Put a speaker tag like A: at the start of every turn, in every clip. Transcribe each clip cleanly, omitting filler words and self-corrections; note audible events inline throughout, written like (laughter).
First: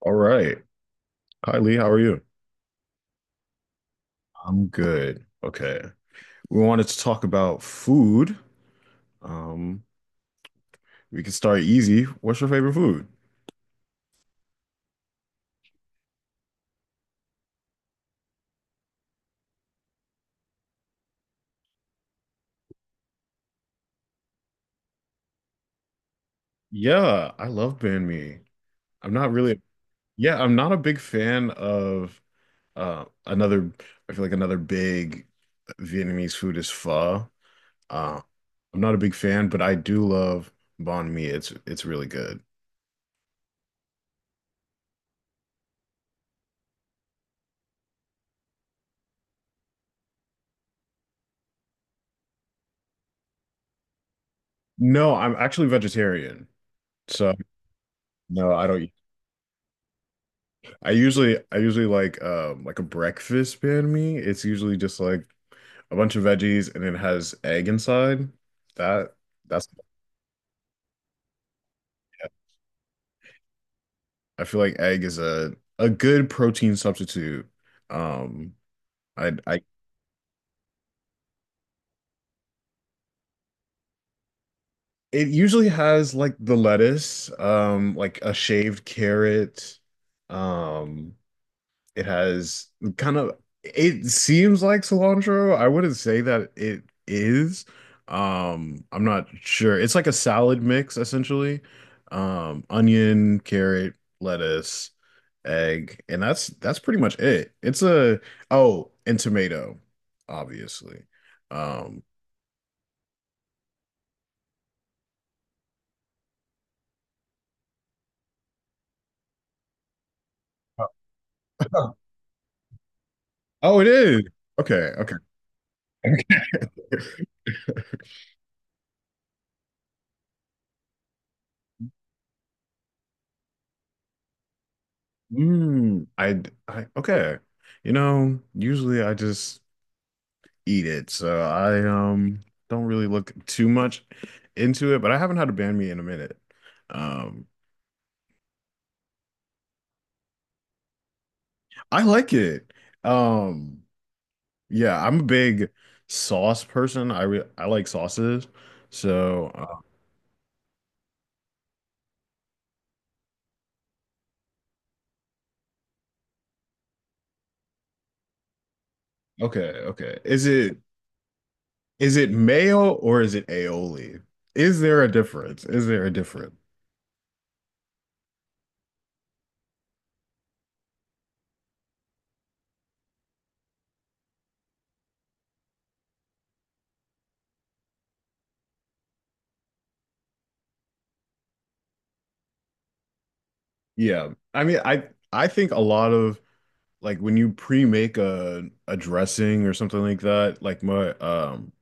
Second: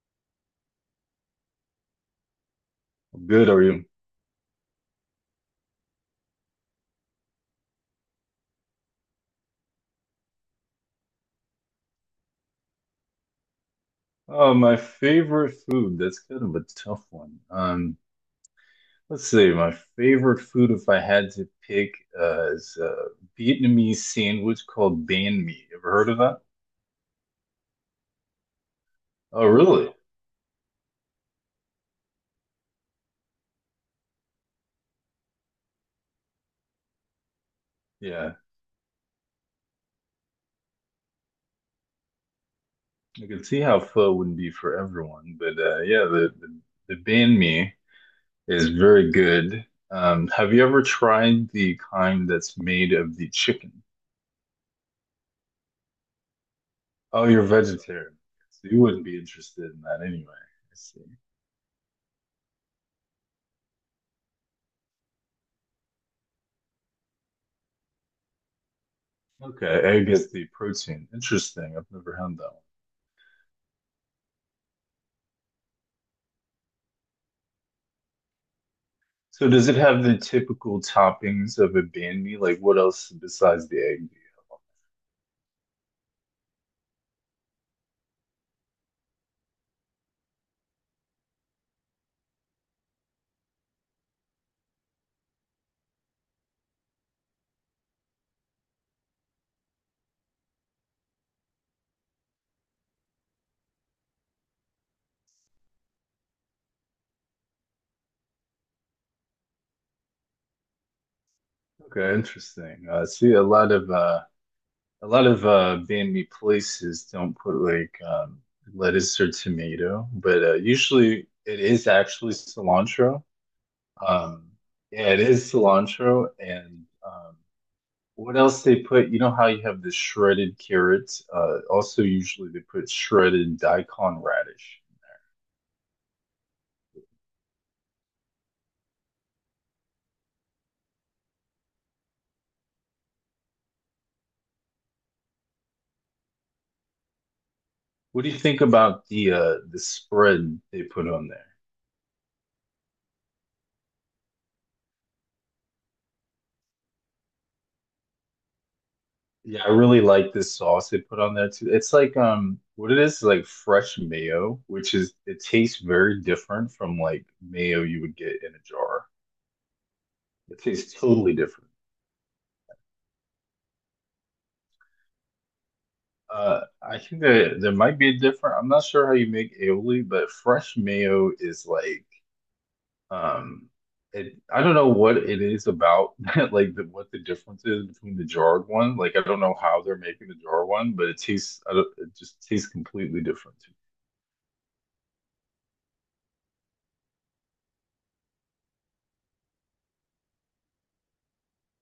A: All right. Hi, Lee. How are you?
B: Good, are you?
A: I'm good. Okay. We wanted to talk about food. Um, we can start easy. What's your favorite food?
B: Oh, my favorite food. That's kind of a tough one. Let's see. My favorite food, if I had to pick, is a Vietnamese sandwich called banh mi. Ever heard of that?
A: Yeah, I love banh mi. I'm not
B: Oh,
A: really,
B: really?
A: Yeah, I'm not a big fan of uh another, I feel like another big Vietnamese food is pho. Uh,
B: Yeah.
A: I'm not a big fan, but I do love banh mi. It's really good.
B: I can see how pho wouldn't be for everyone, but yeah, the banh mi is very good. Have you ever tried the kind that's made of the chicken?
A: No, I'm actually vegetarian.
B: Oh,
A: So
B: you're vegetarian,
A: no, I
B: so you
A: don't
B: wouldn't be interested in that anyway. I
A: I
B: see.
A: usually I usually like a breakfast banh mi. It's usually just like a bunch of veggies and it has egg inside. That
B: Okay,
A: that's
B: egg is the protein. Interesting. I've never had that one.
A: I feel like egg is a good protein substitute. Um
B: So
A: I
B: does it have the typical toppings of a banh mi? Like what else besides the egg?
A: It usually has like the lettuce, like a shaved carrot. Um It has kind of It seems like cilantro. I wouldn't say that it is. I'm not sure. It's like a salad mix essentially. Onion, carrot, lettuce, egg, and that's pretty much it. It's a Oh, and tomato, obviously. Um,
B: Okay, interesting. I see a lot of banh mi places don't put like lettuce or tomato, but uh,
A: (laughs)
B: usually it is
A: Oh.
B: actually cilantro.
A: Oh, it is.
B: Um
A: Okay,
B: yeah,
A: okay.
B: it is cilantro and um.
A: (laughs)
B: What else they put? You know how you have the shredded carrots? Also, usually they put shredded daikon radish.
A: Mm, I okay. You know, usually I just eat it. So I don't really look too much into it, but I haven't had a banh mi in a minute. Um,
B: What do you think about the spread they put on there?
A: I like it. Um, yeah, I'm a big sauce person. I like sauces. So
B: Yeah, I really like this sauce they put on there too. It's like what it is like fresh mayo, which is it tastes very different from like mayo you would get in a jar.
A: okay, okay.
B: It tastes totally different.
A: Is it mayo or is it aioli? Is there a difference? Is there a difference?
B: I think that there might be a different. I'm not sure how you make aioli, but fresh mayo is like, um, it, I don't know what it is about (laughs) that, like the, what the difference is between the jarred one. Like I don't know how they're making the jarred one, but it tastes, I don't, it just tastes completely different to me.
A: Yeah. I mean, I think a lot of like when you pre-make a dressing or something like that, like my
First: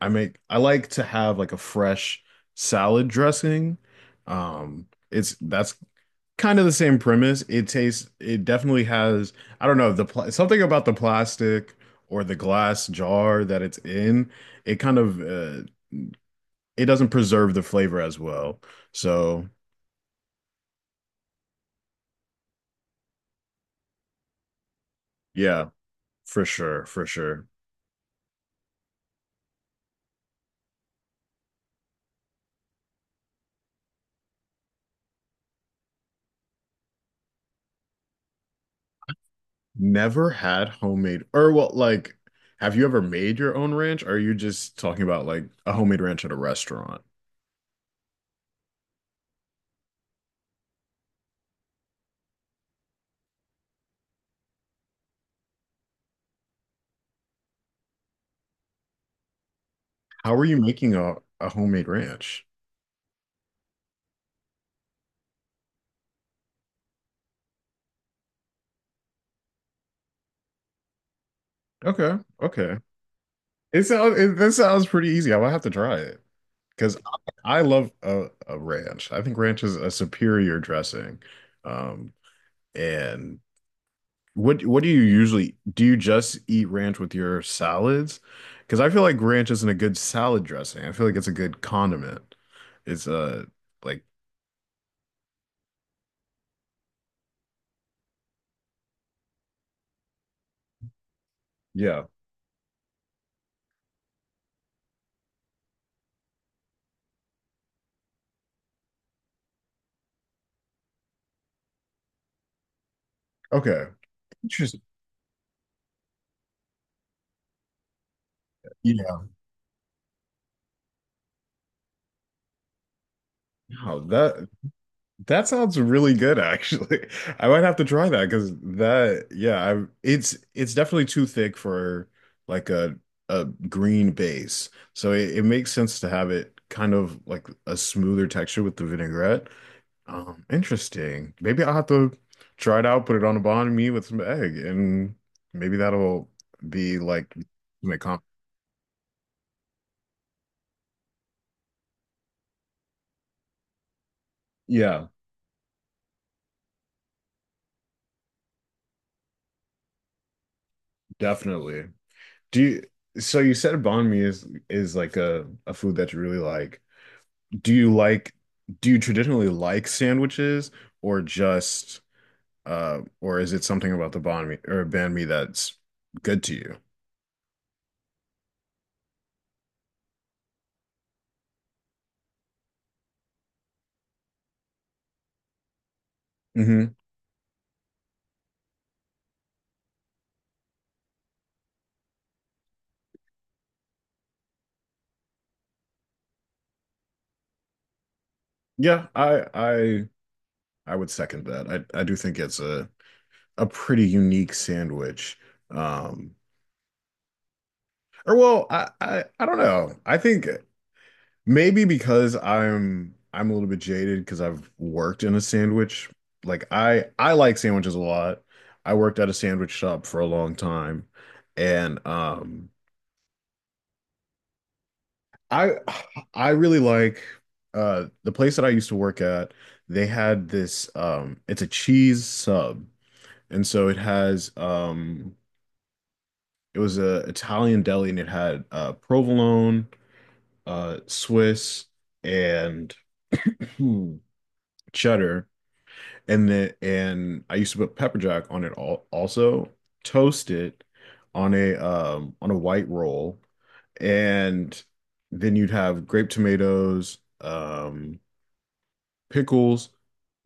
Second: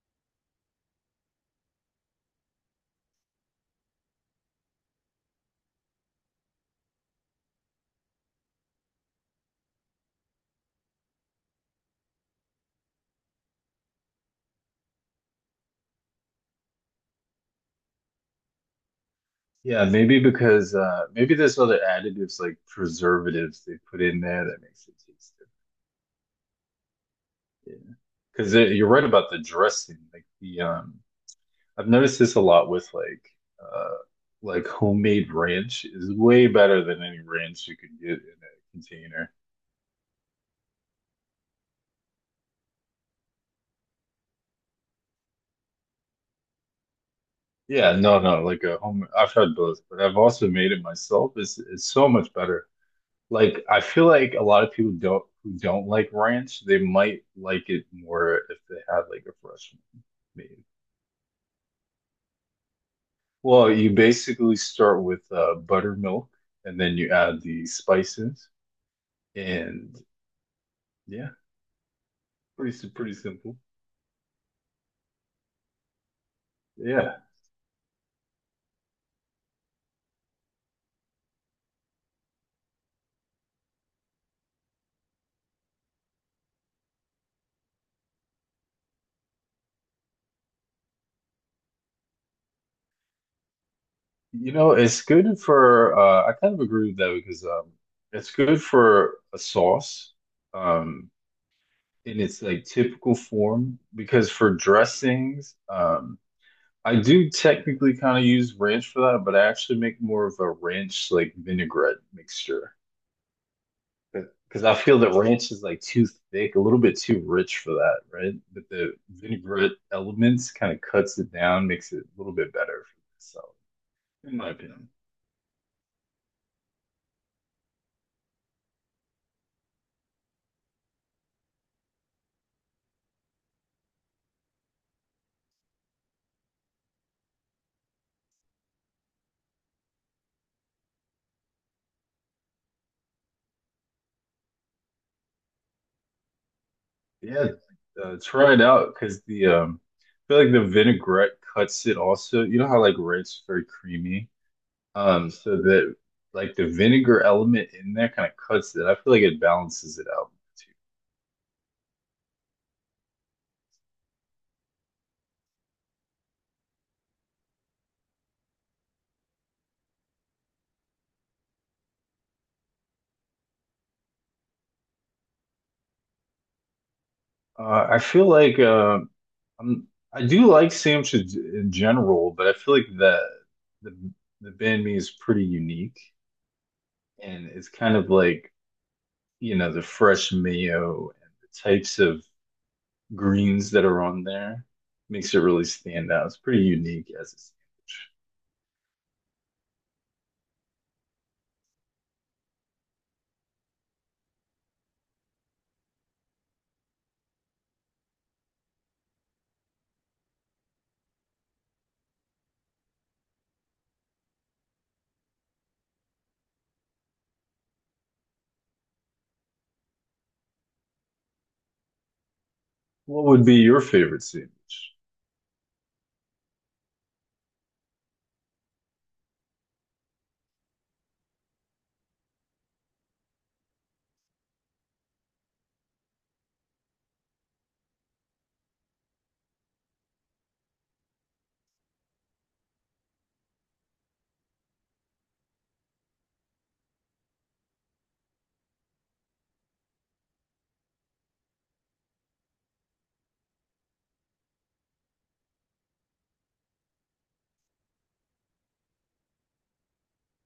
A: I like to have like a fresh salad dressing. It's That's kind of the same premise. It definitely has I don't know the pl something about the plastic or the glass jar that it's in. It kind of it doesn't preserve the flavor as well. So
B: Yeah, maybe because maybe there's other additives like preservatives they put in there that makes it taste
A: yeah, for sure, for sure.
B: different. Yeah, because you're right about the dressing, like the. I've noticed this a lot with uh like homemade ranch is way better than any ranch you can get in a container.
A: Never had homemade or have you ever made your own ranch? Or are you just talking about like a homemade ranch at a restaurant?
B: Yeah, no, no, like a home I've tried both, but I've also made it myself. It's so much better. Like I feel like a lot of people don't who don't like ranch, they might like it more if they had like a fresh one
A: How are you
B: made.
A: making a homemade ranch?
B: Well, you basically start with uh, buttermilk and then you add the spices and yeah,
A: Okay, okay.
B: pretty simple.
A: This sounds pretty easy. I will have to try it because
B: Yeah.
A: I love a ranch. I think ranch is a superior dressing. Um, and what do you usually do you just eat ranch with your salads? Because I feel like ranch isn't a good salad dressing. I feel like it's a good condiment. It's like
B: You know, it's good for uh, I kind of agree with that because um, it's good for a sauce um
A: Yeah.
B: in its like typical form because for dressings um, I do technically kind of use ranch for that, but I actually make more of a ranch like vinaigrette mixture
A: Okay.
B: because I
A: Interesting.
B: feel that ranch is like too thick, a little bit too rich for that, right? But the
A: Yeah.
B: vinaigrette elements kind of cuts it down, makes it a little bit better for myself,
A: Wow,
B: in
A: that
B: my opinion.
A: That sounds really good, actually. (laughs) I might have to try that because yeah, I it's definitely too thick for like a green base. So it makes sense to have it kind of like a smoother texture with the vinaigrette. Interesting. Maybe I'll have to try it out, put it on a banh mi with some egg, and maybe that'll be like
B: Yeah,
A: my comp.
B: try it out because the I feel like the vinaigrette cuts it also. You know how like red's very creamy,
A: Yeah,
B: so that like the vinegar element in there kind of cuts it. I feel like it balances it out.
A: definitely. Do you, so you said banh mi is like a food that you really like. Do you like do you traditionally like sandwiches or just or is it something about the banh mi or banh mi that's good to you?
B: I feel like I'm I do like sandwiches in general, but I feel like the the banh mi is pretty unique,
A: Hmm.
B: and it's kind of like you know the fresh mayo and the types of greens that are on there makes it really stand out. It's pretty unique as a sandwich.
A: Yeah, I would second that. I do think it's a pretty unique sandwich. Um or well, I don't know. I think Maybe because I'm a little bit jaded because I've worked in a sandwich. Like I like sandwiches a lot. I worked at a sandwich shop for a long time, and
B: What would be your favorite sandwich?
A: I I really like the place that I used to work at. They had this it's a cheese sub, and so it has it was a Italian deli and it had provolone, Swiss, and (clears throat) cheddar, and then and I used to put pepper jack on it all, also toast it on a white roll, and then you'd have grape tomatoes, um, pickles,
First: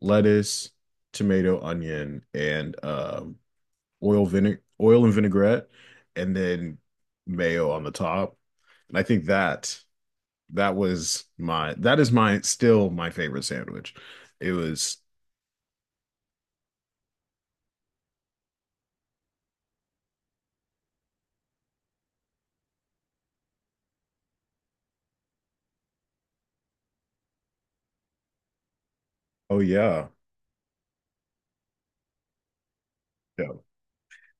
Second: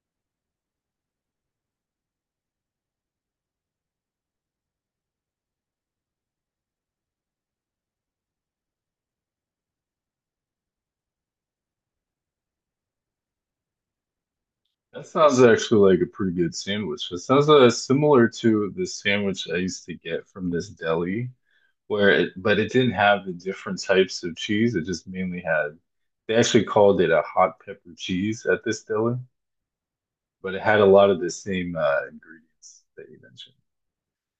A: lettuce, tomato, onion, and oil vinegar, oil and vinaigrette, and then mayo on the top. And I think that that was my that is my still my favorite sandwich. It was
B: That sounds actually like a pretty good sandwich. It sounds similar to the sandwich I used to get from this deli, where it, but it didn't have the different types of cheese. It just mainly had, they actually called it a hot pepper cheese at this deli,
A: Oh, yeah.
B: but it had a lot of the same ingredients that you
A: Yeah.
B: mentioned.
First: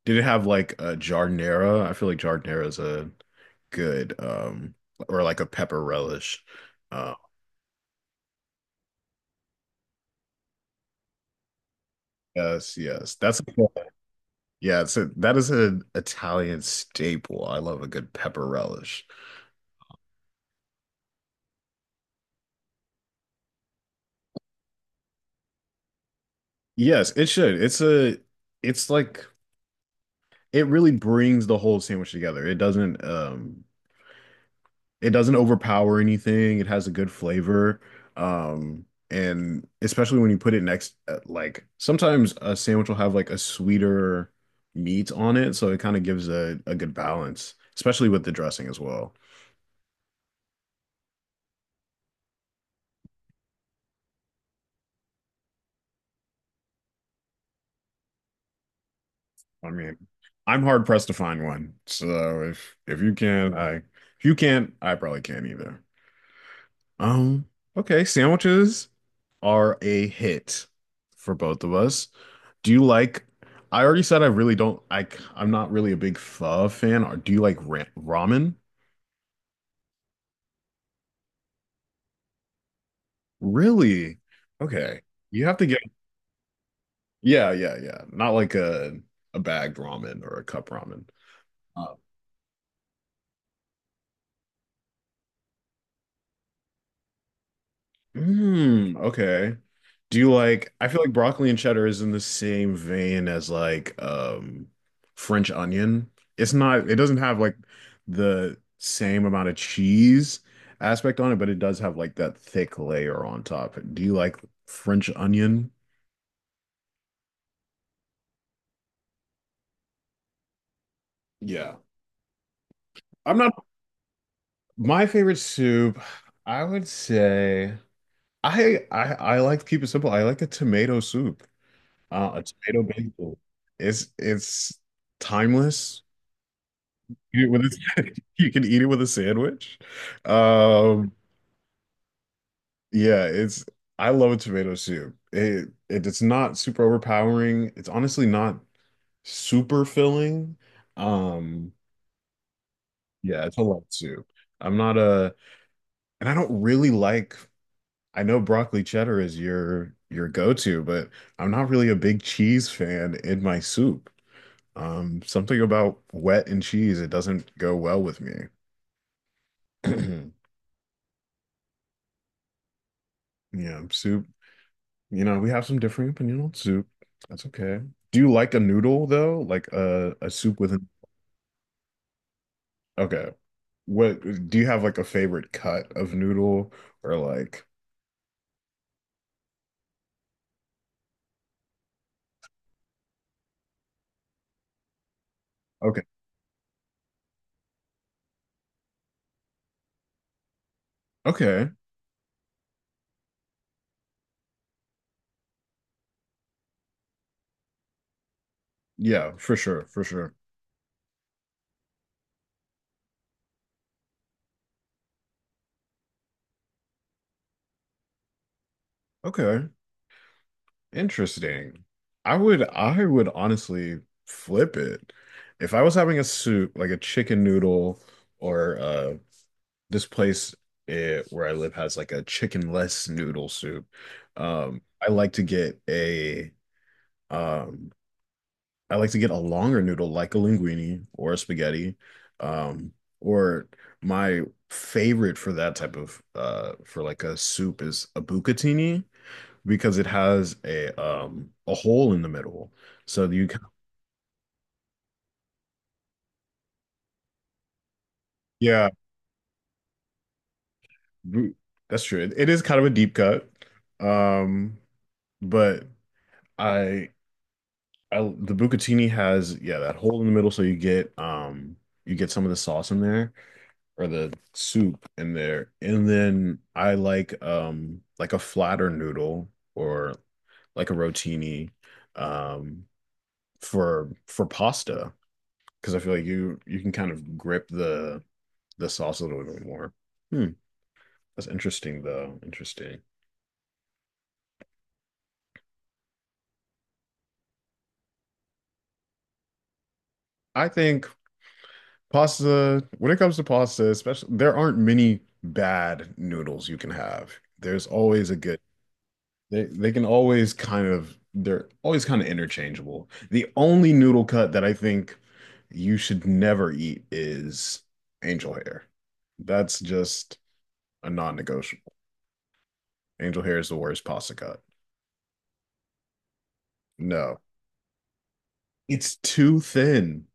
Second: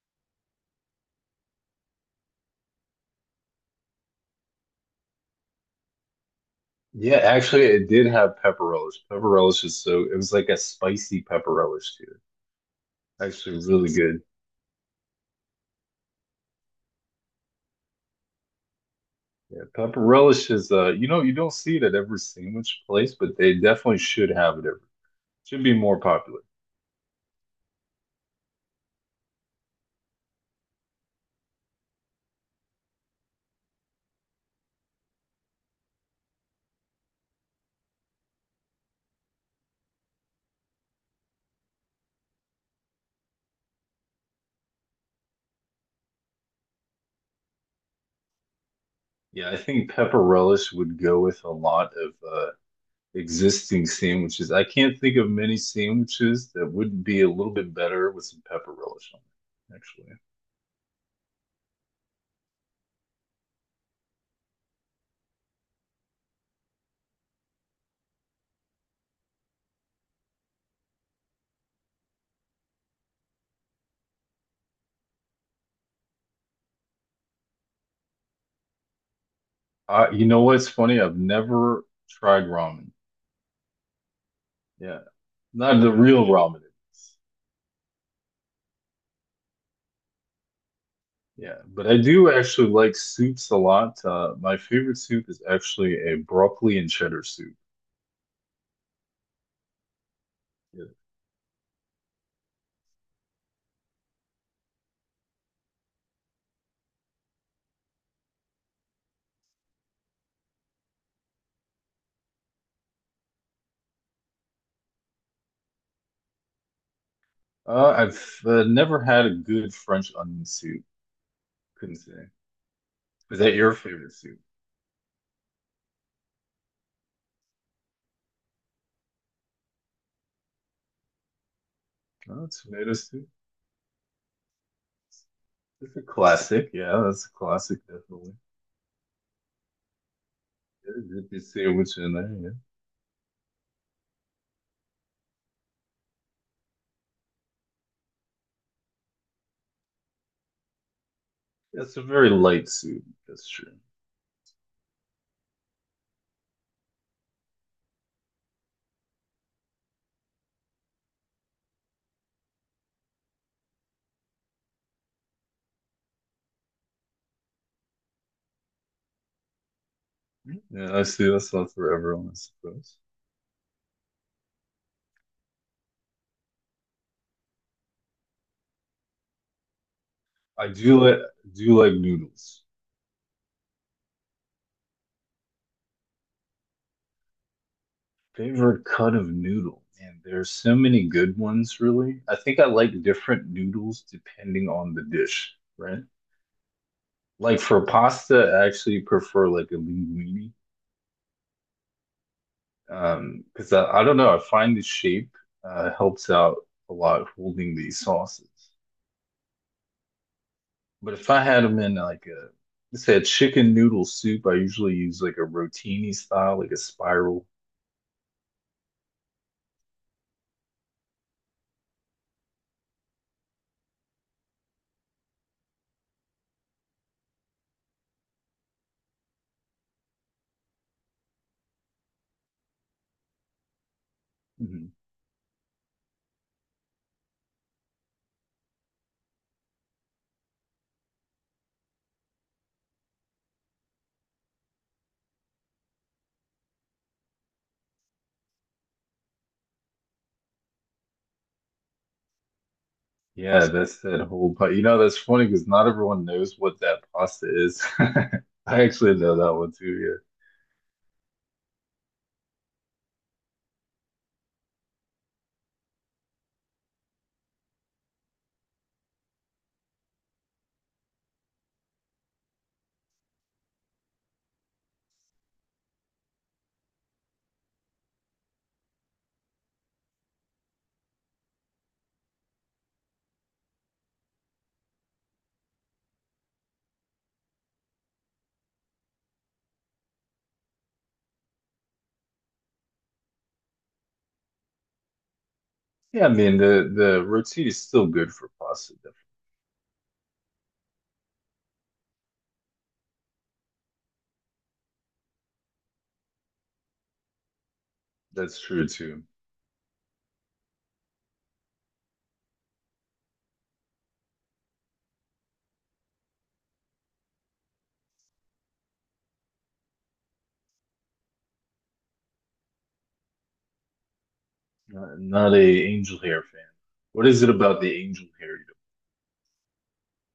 A: Did it have like a jardinera? I feel like jardinera is a good or like a pepper relish. Uh,
B: Yeah, actually, it did have pepperellis. Pepperellis is so it was like a spicy pepperellis too.
A: yes, yes. That's
B: Actually, really good.
A: Yeah, it's that is an Italian staple. I love a good pepper relish.
B: Yeah, pepperellis is you know, you don't see it at every sandwich place, but they definitely should have it every. Should be more popular.
A: Yes, it should. It's a it's like It really brings the whole sandwich together. It doesn't overpower anything. It has a good flavor. Um, and especially when you put it next, like sometimes a sandwich will have like a sweeter meat on it, so it kind of gives a good balance, especially with the dressing as well.
B: Yeah, I think pepperellis would go with a lot of existing sandwiches. I can't think of many sandwiches that would be a little bit better with some pepperellis on
A: I
B: it,
A: mean,
B: actually.
A: I'm hard pressed to find one. So if you can, I if you can't, I probably can't either. Um, okay, sandwiches are a hit for both of us. Do you like, I already said I really don't, I'm not really a big pho fan. Or do you like ra ramen?
B: You know what's funny? I've never tried ramen.
A: Really?
B: Yeah,
A: Okay. You have to
B: not
A: get,
B: the real ramen.
A: Yeah, yeah, yeah. Not like a bagged ramen or a cup ramen.
B: Yeah, but
A: Um,
B: I do actually like soups a lot. My favorite soup is actually a broccoli and cheddar soup.
A: Mm, okay. Do you like,
B: Yeah.
A: I feel like broccoli and cheddar is in the same vein as like French onion. It doesn't have like the same amount of cheese aspect on it, but it does have like that thick layer on top. Do you like French onion?
B: I've never had a good French onion soup.
A: Yeah.
B: Couldn't say.
A: I'm
B: Is
A: not,
B: that your favorite soup?
A: My favorite soup, I would say I like to keep it simple. I like a tomato soup. A
B: Oh,
A: tomato
B: tomato soup.
A: basil. It's
B: It's a
A: timeless.
B: classic. Yeah, that's a
A: Eat it with
B: classic,
A: a,
B: definitely.
A: (laughs) you can eat it with a sandwich. Um,
B: Yeah, dip your sandwich in there. Yeah.
A: yeah, it's I love a tomato soup. It's not super overpowering. It's honestly not super filling. Um,
B: Yeah, it's a very light soup.
A: yeah,
B: That's
A: it's a
B: true.
A: lot of soup. I'm not a and I don't really like I know broccoli cheddar is your go-to, but I'm not really a big cheese fan in my soup. Something about wet and cheese, it doesn't go well with me. (clears throat)
B: Yeah, I see. That's not for everyone, I suppose.
A: Yeah, soup. You know, we have some differing opinion on soup. That's okay. Do you like a noodle though? Like a soup
B: I
A: with an
B: do like noodles.
A: okay. What do you have like a favorite cut of noodle or like
B: Favorite cut of noodle. Man, there's so many good ones, really. I think I like different noodles depending on the dish,
A: okay.
B: right? Like for pasta, I actually prefer like a linguine.
A: Okay.
B: Because I don't know, I find the shape helps out a lot holding these sauces.
A: Yeah, for sure, for sure.
B: But if I had them in like a let's say a chicken noodle soup, I usually use like a rotini style, like a spiral.
A: Okay. Interesting. I would honestly flip it. If I was having a soup, like a chicken noodle or this place where I live has like a chickenless noodle soup. Um,
B: Mhm.
A: I like to get a Um, I like to get a longer noodle like a linguine or a spaghetti. Um, or My favorite for that type of for like a soup is a bucatini because it has a hole in the middle. So you can,
B: Yeah, that's that whole part. You know, that's funny because not everyone knows what that pasta is. (laughs) I
A: yeah,
B: actually know that one too.
A: bu- that's true. It is kind of a deep cut. Um, but I I the bucatini has yeah, that hole in the middle so you get some of the sauce in there or the soup in there. And then I like a flatter noodle or like a rotini um for pasta because I feel like you can kind of grip the sauce a little bit more. Hmm, that's interesting though. Interesting.
B: Yeah, yeah. I mean, the roti is still good for pasta.
A: I think pasta when it comes to pasta, especially there aren't many bad noodles you can have. There's always a good
B: That's true too.
A: They can always kind of they're always kind of interchangeable. The only noodle cut that I think you should never eat is angel hair. That's just a non-negotiable. Angel hair is the worst pasta cut.
B: Not, not a angel hair fan. What
A: No.
B: is it about the angel hair? You
A: It's too thin.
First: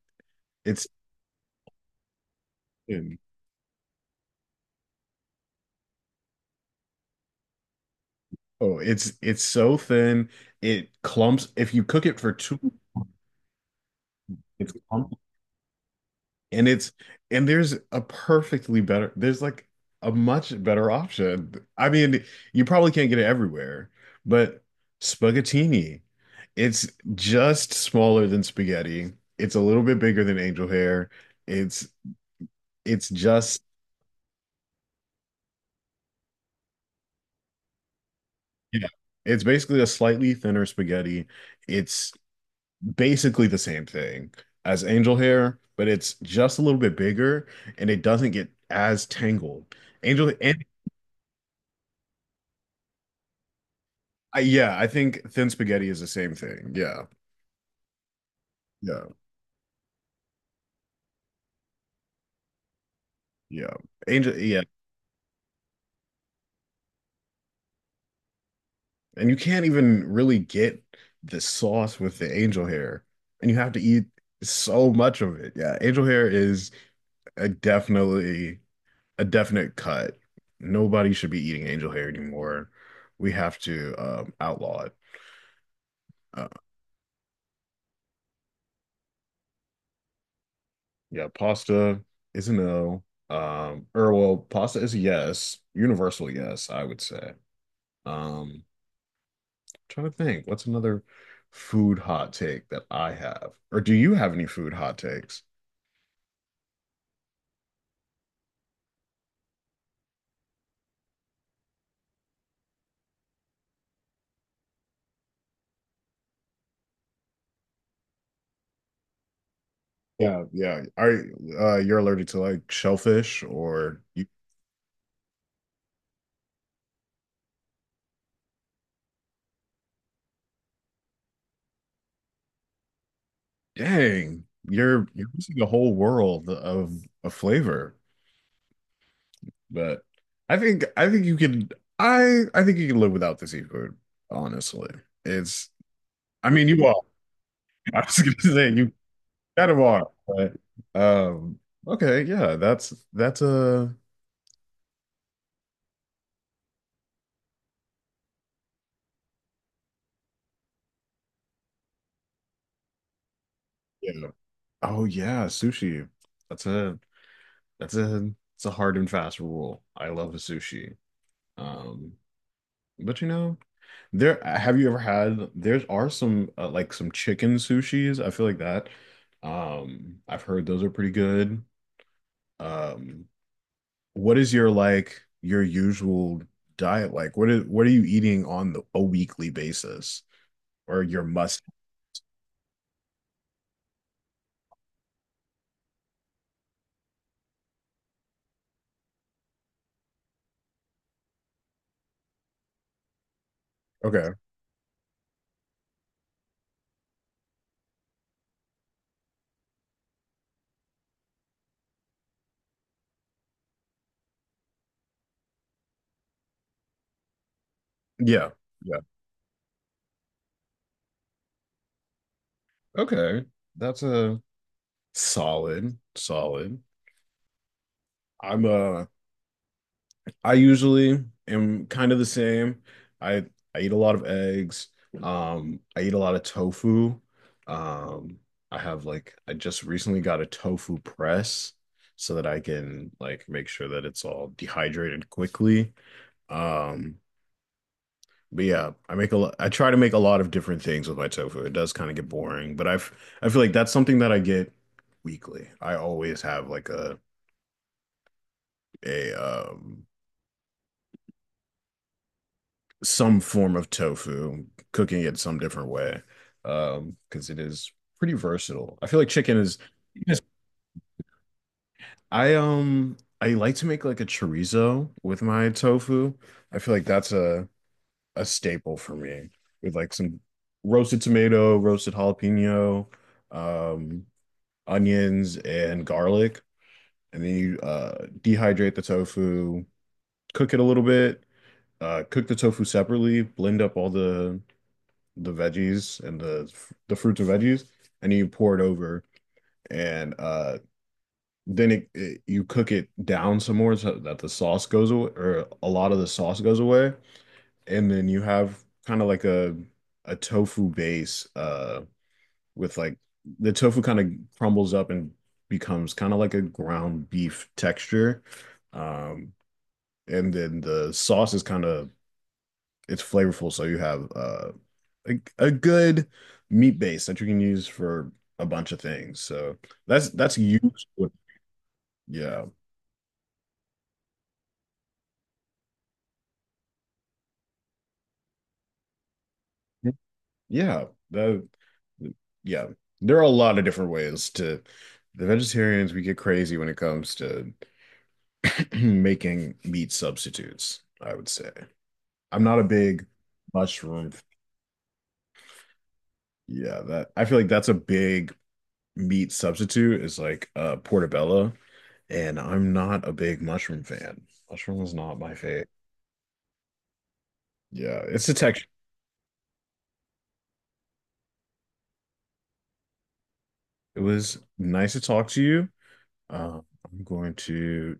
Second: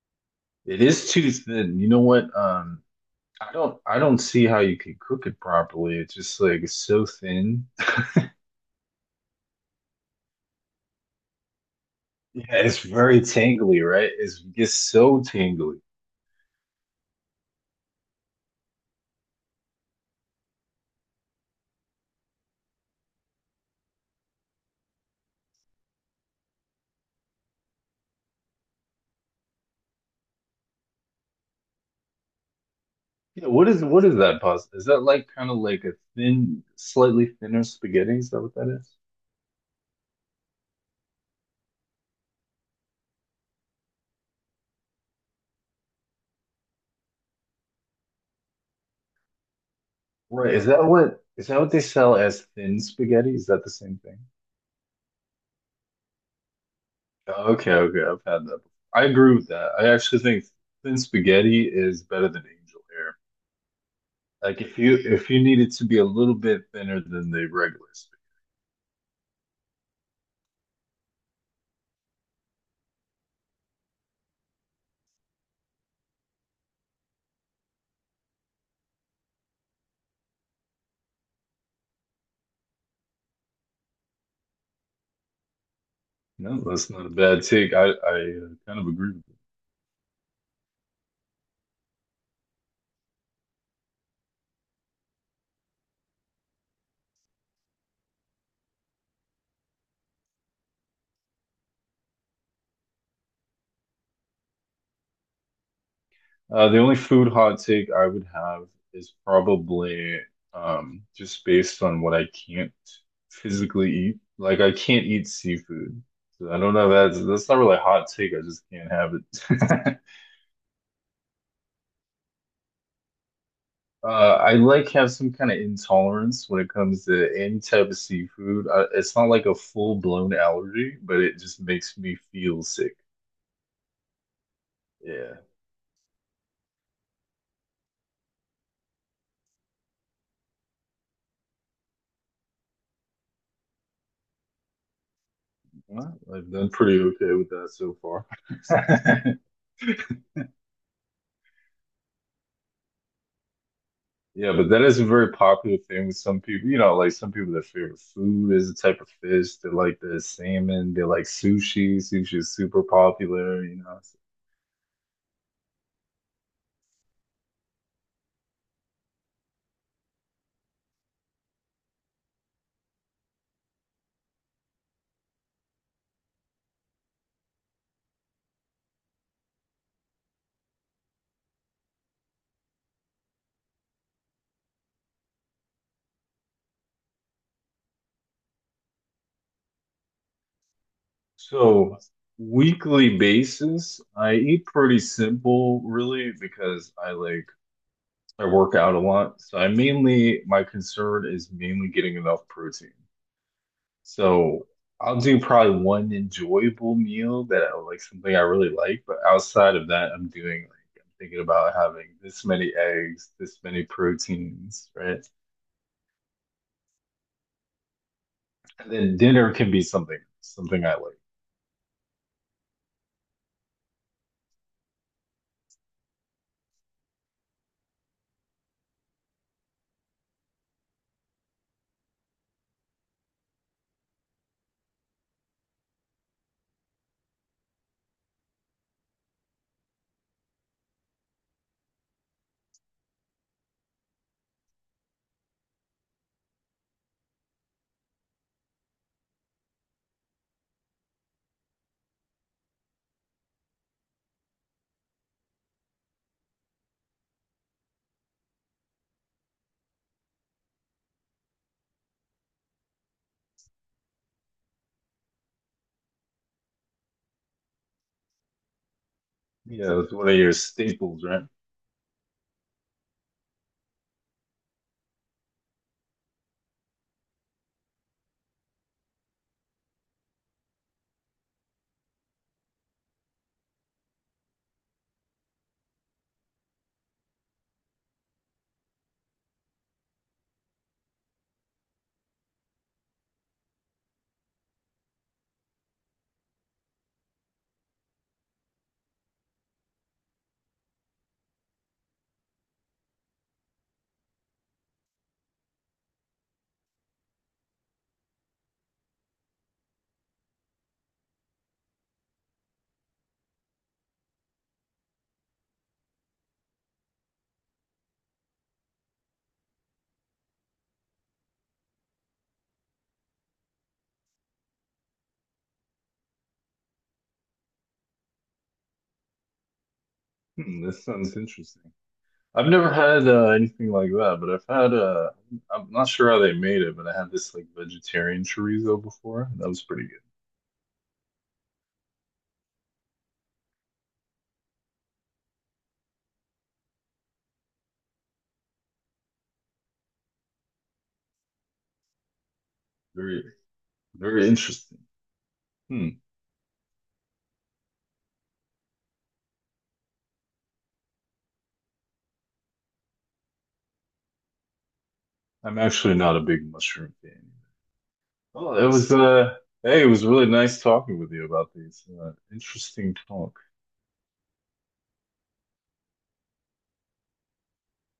B: know? It
A: It's
B: is too thin. You know what?
A: thin.
B: I don't see how you can cook it properly. It's just like it's so thin. (laughs)
A: Oh, it's so thin. It clumps. If you cook it for
B: Yeah,
A: too,
B: it's very tangly, right? It's, it
A: it's
B: gets
A: clumpy.
B: so tangly.
A: And it's and there's a perfectly better there's like a much better option. I mean, you probably can't get it everywhere, but spaghettini. It's just smaller than spaghetti. It's a little bit bigger than angel hair. It's it's
B: Yeah,
A: just
B: what is that pasta? Is that like kind of like a thin, slightly thinner spaghetti? Is that what that
A: yeah.
B: is?
A: It's basically a slightly thinner spaghetti. It's basically the same thing as angel hair, but it's just a little bit bigger and it doesn't get as tangled. Angel
B: Right. Is yeah, that what is that what they sell as thin spaghetti? Is that the same thing?
A: yeah, I think thin spaghetti is the same thing. Yeah,
B: Oh, okay, okay, I've had that before. I
A: yeah,
B: agree with that. I actually think thin spaghetti is better than angel hair.
A: yeah. Angel, yeah,
B: Like if you need it to be a little bit thinner than the regular spaghetti.
A: and you can't even really get the sauce with the angel hair, and you have to eat so much of it. Yeah, angel hair is a definitely a definite cut. Nobody should be eating angel hair anymore. We have to outlaw it. Uh,
B: No, that's not a bad take. I kind of agree with.
A: yeah, pasta is a no. Pasta is a yes, universal yes, I would say. Um, trying to think, what's another food hot take that I have? Or do you have any food hot takes?
B: The only food hot take I would have is probably just based on what I can't physically eat. Like I can't eat seafood. So I don't know. That's not really a hot take. I just can't have it. (laughs)
A: Yeah, yeah. Are you're allergic to like shellfish or you,
B: I like have some kind of intolerance when it comes to any type of seafood. It's not like a full-blown allergy, but it just makes me feel sick.
A: dang, you're
B: Yeah.
A: missing a whole world of a flavor. But I think you can I think you can live without the seafood, honestly. It's
B: Well,
A: I
B: I've
A: mean
B: done
A: you are.
B: pretty okay with that
A: (laughs)
B: so
A: I was
B: far.
A: gonna say you
B: (laughs)
A: kind of are, but um okay, yeah, that's a
B: Yeah, but that is a very popular thing with some people. You know, like some people, their favorite food is a type of fish. They like the salmon. They like sushi. Sushi is super popular, you know.
A: Yeah. Oh yeah, sushi. That's a that's a it's a hard and fast rule. I love a sushi. Um, but you know, there have you ever had there are some like some chicken sushis. I feel like that. I've heard those are pretty good. Um, what is your like your usual diet like? What is what are you eating on the, a weekly basis or your must?
B: So, weekly basis, I eat pretty simple, really, because I like I work out a lot. So I mainly my concern is mainly getting enough protein.
A: Okay.
B: So I'll do probably one enjoyable meal that I like something I really like, but outside of that, I'm doing like I'm thinking about having this many eggs, this many proteins, right?
A: Yeah.
B: And
A: Yeah.
B: then dinner can be something, something I like.
A: Okay. That's a solid, solid. I'm uh I usually am kind of the same. I I eat a lot of eggs. I eat a lot of tofu. Um, I have like I just recently got a tofu press so that I can like make sure that it's all dehydrated quickly. Um, but yeah, I try to make a lot of different things with my tofu. It does kind of get boring, but I've I feel like that's something that I get weekly. I always have like a some form of tofu, cooking it some different way, because it is pretty versatile. I feel like chicken is.
B: You know, it's one of
A: Yes.
B: your staples, right?
A: I like to make like a chorizo with my tofu. I feel like that's a staple for me with like some roasted tomato, roasted jalapeno, um, onions and garlic, and then you dehydrate the tofu, cook it a little bit, cook the tofu separately, blend up all the veggies and the fruits and veggies, and you pour it over, and then it you cook it down some more so that the sauce goes away, or a lot of the sauce goes away, and then you have kind of like a tofu base with like the tofu kind of crumbles up and becomes kind of like a ground beef texture. Um, and then the sauce is kind of it's flavorful, so you have a good meat base that you can use for a bunch of things. So that's
B: Hmm, this
A: used with
B: sounds interesting. I've
A: yeah.
B: never had anything like that, but I've had I'm not sure how they made it, but I had this like vegetarian chorizo before, and that was pretty good.
A: Yeah. That Yeah. There are a lot of different ways to the vegetarians we get crazy when it comes to (clears throat) making meat substitutes, I would say. I'm not a big
B: Very,
A: mushroom.
B: very interesting. Hmm.
A: Yeah, that I feel like that's a big meat substitute is like portobello. And I'm not a big mushroom fan. Mushroom was not my
B: I'm
A: fave.
B: actually not a big mushroom fan.
A: Yeah, it's a
B: Well,
A: texture.
B: it was hey, it was really nice talking with you about these interesting talk.
A: It was nice to talk to you. Uh, I'm going to